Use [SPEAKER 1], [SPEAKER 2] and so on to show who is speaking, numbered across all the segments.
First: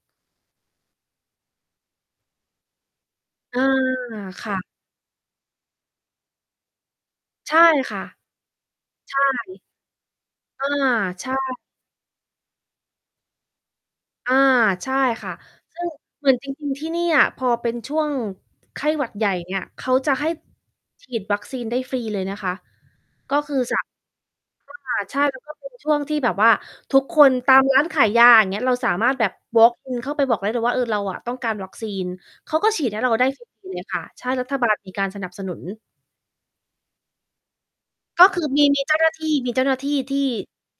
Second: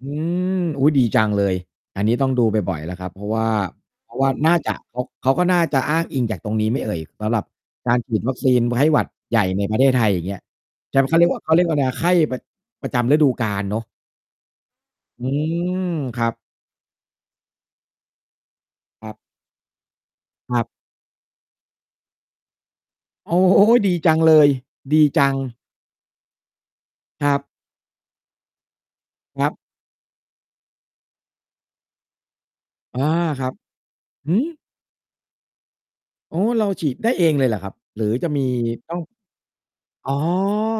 [SPEAKER 1] อืม อุ๊ย ดี จังเลย อันนี้ ต้องดูบ่อย ๆ แล้วครับ เพราะว่า
[SPEAKER 2] อา
[SPEAKER 1] เพราะว่า
[SPEAKER 2] ค
[SPEAKER 1] น่
[SPEAKER 2] ่
[SPEAKER 1] า
[SPEAKER 2] ะ
[SPEAKER 1] จะ เขา เขาก็น่าจะอ้างอิงจากตรงนี้ไหมเอ่ย? สำหรับ
[SPEAKER 2] ใช่
[SPEAKER 1] ก
[SPEAKER 2] ค
[SPEAKER 1] าร
[SPEAKER 2] ่ะ
[SPEAKER 1] ฉีดวัคซีน ไข้หวัด
[SPEAKER 2] ใช่
[SPEAKER 1] ใหญ่ในประเทศไทย อย่างเงี้ย
[SPEAKER 2] อา
[SPEAKER 1] จำ เขาเร
[SPEAKER 2] ใ
[SPEAKER 1] ี
[SPEAKER 2] ช
[SPEAKER 1] ยก
[SPEAKER 2] ่
[SPEAKER 1] ว่า เขาเรียกว่า ไรอะ ไข้ประ ประจำฤดูกาลเนาะ
[SPEAKER 2] อา ใช่
[SPEAKER 1] อื
[SPEAKER 2] ค่ะ
[SPEAKER 1] ม
[SPEAKER 2] ซึ่ง
[SPEAKER 1] ค
[SPEAKER 2] เ
[SPEAKER 1] ร
[SPEAKER 2] ห
[SPEAKER 1] ั
[SPEAKER 2] มือ
[SPEAKER 1] บ
[SPEAKER 2] นจริง ๆ ที่นี่อะ พอเป็นช่วงไข้ห
[SPEAKER 1] ค
[SPEAKER 2] วั
[SPEAKER 1] ร
[SPEAKER 2] ด
[SPEAKER 1] ับ
[SPEAKER 2] ใหญ่เนี่ย เขาจะให้
[SPEAKER 1] ครับ
[SPEAKER 2] ฉีด วัคซีนได้ฟรีเลยนะคะ
[SPEAKER 1] โอ
[SPEAKER 2] ก็
[SPEAKER 1] ้
[SPEAKER 2] คือ สะ
[SPEAKER 1] ดีจังเลย
[SPEAKER 2] ว่
[SPEAKER 1] ด
[SPEAKER 2] า
[SPEAKER 1] ี
[SPEAKER 2] ใช่
[SPEAKER 1] จั
[SPEAKER 2] แ
[SPEAKER 1] ง
[SPEAKER 2] ล้วก็เป็น ช่วงที่แบบว่าทุกค
[SPEAKER 1] คร
[SPEAKER 2] น
[SPEAKER 1] ับ
[SPEAKER 2] ตาม ร้าน ขายยา อย่างเงี้ย เราสามารถแบบ
[SPEAKER 1] ครับ
[SPEAKER 2] วอล์กอิน เข้าไปบอกได้เลยว่า "เออ เราอะต้องการวัคซีน" เขาก็ฉีดใ
[SPEAKER 1] อ
[SPEAKER 2] ห้
[SPEAKER 1] า
[SPEAKER 2] เราได้ ฟ
[SPEAKER 1] ค
[SPEAKER 2] ร
[SPEAKER 1] รับ
[SPEAKER 2] ี ๆ เลยค่ะ ใช่
[SPEAKER 1] หื
[SPEAKER 2] รั
[SPEAKER 1] อ?
[SPEAKER 2] ฐบาล มีการสนับสนุน
[SPEAKER 1] อ๋อ เราฉีดได้เองเลยเหรอครับ? หรือ
[SPEAKER 2] ก
[SPEAKER 1] จ
[SPEAKER 2] ็
[SPEAKER 1] ะ
[SPEAKER 2] ค
[SPEAKER 1] ม
[SPEAKER 2] ื
[SPEAKER 1] ี
[SPEAKER 2] อ มี มี
[SPEAKER 1] ต
[SPEAKER 2] เจ
[SPEAKER 1] ้
[SPEAKER 2] ้
[SPEAKER 1] อ
[SPEAKER 2] า
[SPEAKER 1] ง
[SPEAKER 2] หน้าที่ มีเจ้าหน้าที่
[SPEAKER 1] อ๋อ
[SPEAKER 2] ที่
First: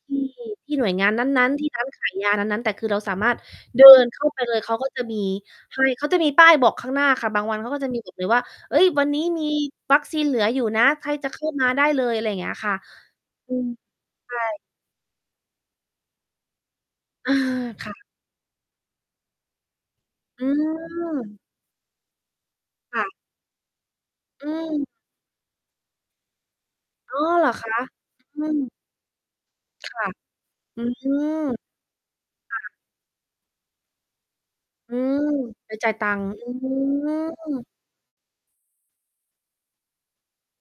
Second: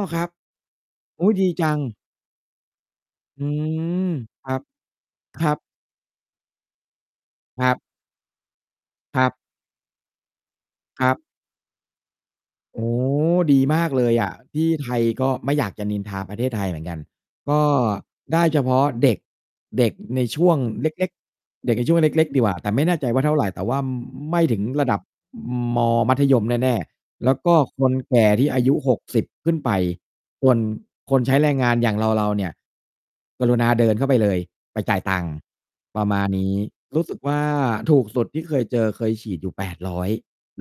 [SPEAKER 2] ท
[SPEAKER 1] ค
[SPEAKER 2] ี่
[SPEAKER 1] รับ
[SPEAKER 2] ที่ หน่วยงาน
[SPEAKER 1] โอ
[SPEAKER 2] น
[SPEAKER 1] ๊ย ด
[SPEAKER 2] ั
[SPEAKER 1] ี
[SPEAKER 2] ้น ๆ ท
[SPEAKER 1] จ
[SPEAKER 2] ี
[SPEAKER 1] ั
[SPEAKER 2] ่ร
[SPEAKER 1] ง
[SPEAKER 2] ้านขายยา นั้น ๆ แต่คือเราสามารถ
[SPEAKER 1] อื
[SPEAKER 2] เดิน
[SPEAKER 1] ม
[SPEAKER 2] เข้าไป
[SPEAKER 1] ค
[SPEAKER 2] เ
[SPEAKER 1] รั
[SPEAKER 2] ลย
[SPEAKER 1] บ
[SPEAKER 2] เขาก็จะมี
[SPEAKER 1] ครับ
[SPEAKER 2] ให้ เขาจะมีป้ายบอกข้างหน้าค่ะ บางวัน
[SPEAKER 1] ค
[SPEAKER 2] เข
[SPEAKER 1] ร
[SPEAKER 2] า
[SPEAKER 1] ับ
[SPEAKER 2] ก็จะมี หยิบ เลยว่า "เฮ้ย วันน
[SPEAKER 1] ค
[SPEAKER 2] ี้
[SPEAKER 1] รับ
[SPEAKER 2] มี วัคซีนเหลืออยู่นะ ใ
[SPEAKER 1] ค
[SPEAKER 2] ค
[SPEAKER 1] ร
[SPEAKER 2] ร
[SPEAKER 1] ับ
[SPEAKER 2] จะ เข้า มาได้เลย" อะไรเงี้ยค่ะ
[SPEAKER 1] โอ้
[SPEAKER 2] อื
[SPEAKER 1] ดี
[SPEAKER 2] ม
[SPEAKER 1] มากเลยอ
[SPEAKER 2] ใช
[SPEAKER 1] ะ
[SPEAKER 2] ่
[SPEAKER 1] ที่ไทยก็ ไม่อยากจะนินทาประเทศไทยเหมือนกัน
[SPEAKER 2] เออ
[SPEAKER 1] ก็
[SPEAKER 2] ค่ะ
[SPEAKER 1] ได้เฉพาะเด็ก เด็กในช
[SPEAKER 2] อื
[SPEAKER 1] ่วงเล็ก
[SPEAKER 2] ม
[SPEAKER 1] ๆ เด็กในช่วงเล็ก ๆ ดีกว่า แต่ไม่แน
[SPEAKER 2] ค
[SPEAKER 1] ่
[SPEAKER 2] ่
[SPEAKER 1] ใจ
[SPEAKER 2] ะ
[SPEAKER 1] ว่าเท่าไร แต่ว่า ม ไม่
[SPEAKER 2] อื
[SPEAKER 1] ถึงร
[SPEAKER 2] ม
[SPEAKER 1] ะดับ อืม มอ มัธยมแน่
[SPEAKER 2] อ่อ
[SPEAKER 1] ๆ แล้ว
[SPEAKER 2] เหร
[SPEAKER 1] ก
[SPEAKER 2] อ
[SPEAKER 1] ็
[SPEAKER 2] คะ?
[SPEAKER 1] คนแก่
[SPEAKER 2] อื
[SPEAKER 1] ที่อา
[SPEAKER 2] ม
[SPEAKER 1] ยุ 60 ขึ้นไป
[SPEAKER 2] ค่ะ
[SPEAKER 1] ส่วน
[SPEAKER 2] อื
[SPEAKER 1] คนใช้
[SPEAKER 2] ม
[SPEAKER 1] แรงงานอย่างเรา ๆ เนี่
[SPEAKER 2] ค
[SPEAKER 1] ย
[SPEAKER 2] ่ะ
[SPEAKER 1] กรุณาเดินเข้าไปเลย ไป
[SPEAKER 2] อ
[SPEAKER 1] จ่
[SPEAKER 2] ื
[SPEAKER 1] ายตั
[SPEAKER 2] ม
[SPEAKER 1] งค์
[SPEAKER 2] ไปจ่าย
[SPEAKER 1] ปร
[SPEAKER 2] ต
[SPEAKER 1] ะ
[SPEAKER 2] ั
[SPEAKER 1] ม
[SPEAKER 2] ง
[SPEAKER 1] า
[SPEAKER 2] ค
[SPEAKER 1] ณ
[SPEAKER 2] ์ อ
[SPEAKER 1] น
[SPEAKER 2] ื
[SPEAKER 1] ี้ รู้สึกว่า
[SPEAKER 2] ม
[SPEAKER 1] ถูกสุดที่เคยเจอ เคยฉีดอยู่ 800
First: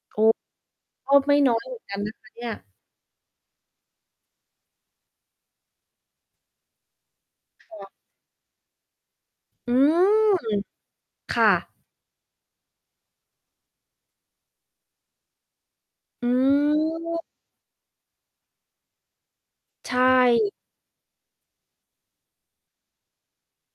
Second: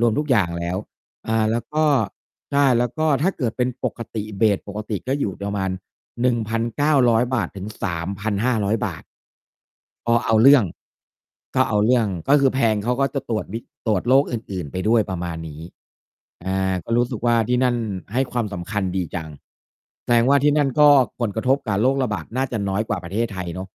[SPEAKER 1] รวม
[SPEAKER 2] โอ
[SPEAKER 1] ท
[SPEAKER 2] ้
[SPEAKER 1] ุก อย่างแล้ว
[SPEAKER 2] ก็
[SPEAKER 1] อ
[SPEAKER 2] ไม
[SPEAKER 1] ่
[SPEAKER 2] ่
[SPEAKER 1] า
[SPEAKER 2] น้
[SPEAKER 1] แล
[SPEAKER 2] อ
[SPEAKER 1] ้ว
[SPEAKER 2] ยเหม
[SPEAKER 1] ก
[SPEAKER 2] ือ
[SPEAKER 1] ็
[SPEAKER 2] นกันนะคะเนี่ย
[SPEAKER 1] ใช่ แล้วก็ถ้าเกิดเป็นปกติ เบส ปกติก็อยู่ประมาณ 1,900 บาท ถึง
[SPEAKER 2] ค่
[SPEAKER 1] ส
[SPEAKER 2] ะ
[SPEAKER 1] ามพันห้าร้อย บาท
[SPEAKER 2] อื
[SPEAKER 1] ก็เ
[SPEAKER 2] ม
[SPEAKER 1] อาเรื่อง
[SPEAKER 2] ค่
[SPEAKER 1] ก็
[SPEAKER 2] ะ
[SPEAKER 1] เอาเรื่อง ก็คือแพง เขาก็จะตรวจวิ ตรวจโรคอื่น ๆ ไปด้วย ประมาณนี้
[SPEAKER 2] อื
[SPEAKER 1] อา ก็รู้สึก
[SPEAKER 2] ม
[SPEAKER 1] ว่า ที่นั่นให้ความสำคัญดีจัง
[SPEAKER 2] ใช
[SPEAKER 1] แสดงว่า
[SPEAKER 2] ่
[SPEAKER 1] ที่นั่นก็ผล กระทบกับโรคระบาดน่าจะน้อยกว่าประเทศไทยเนาะ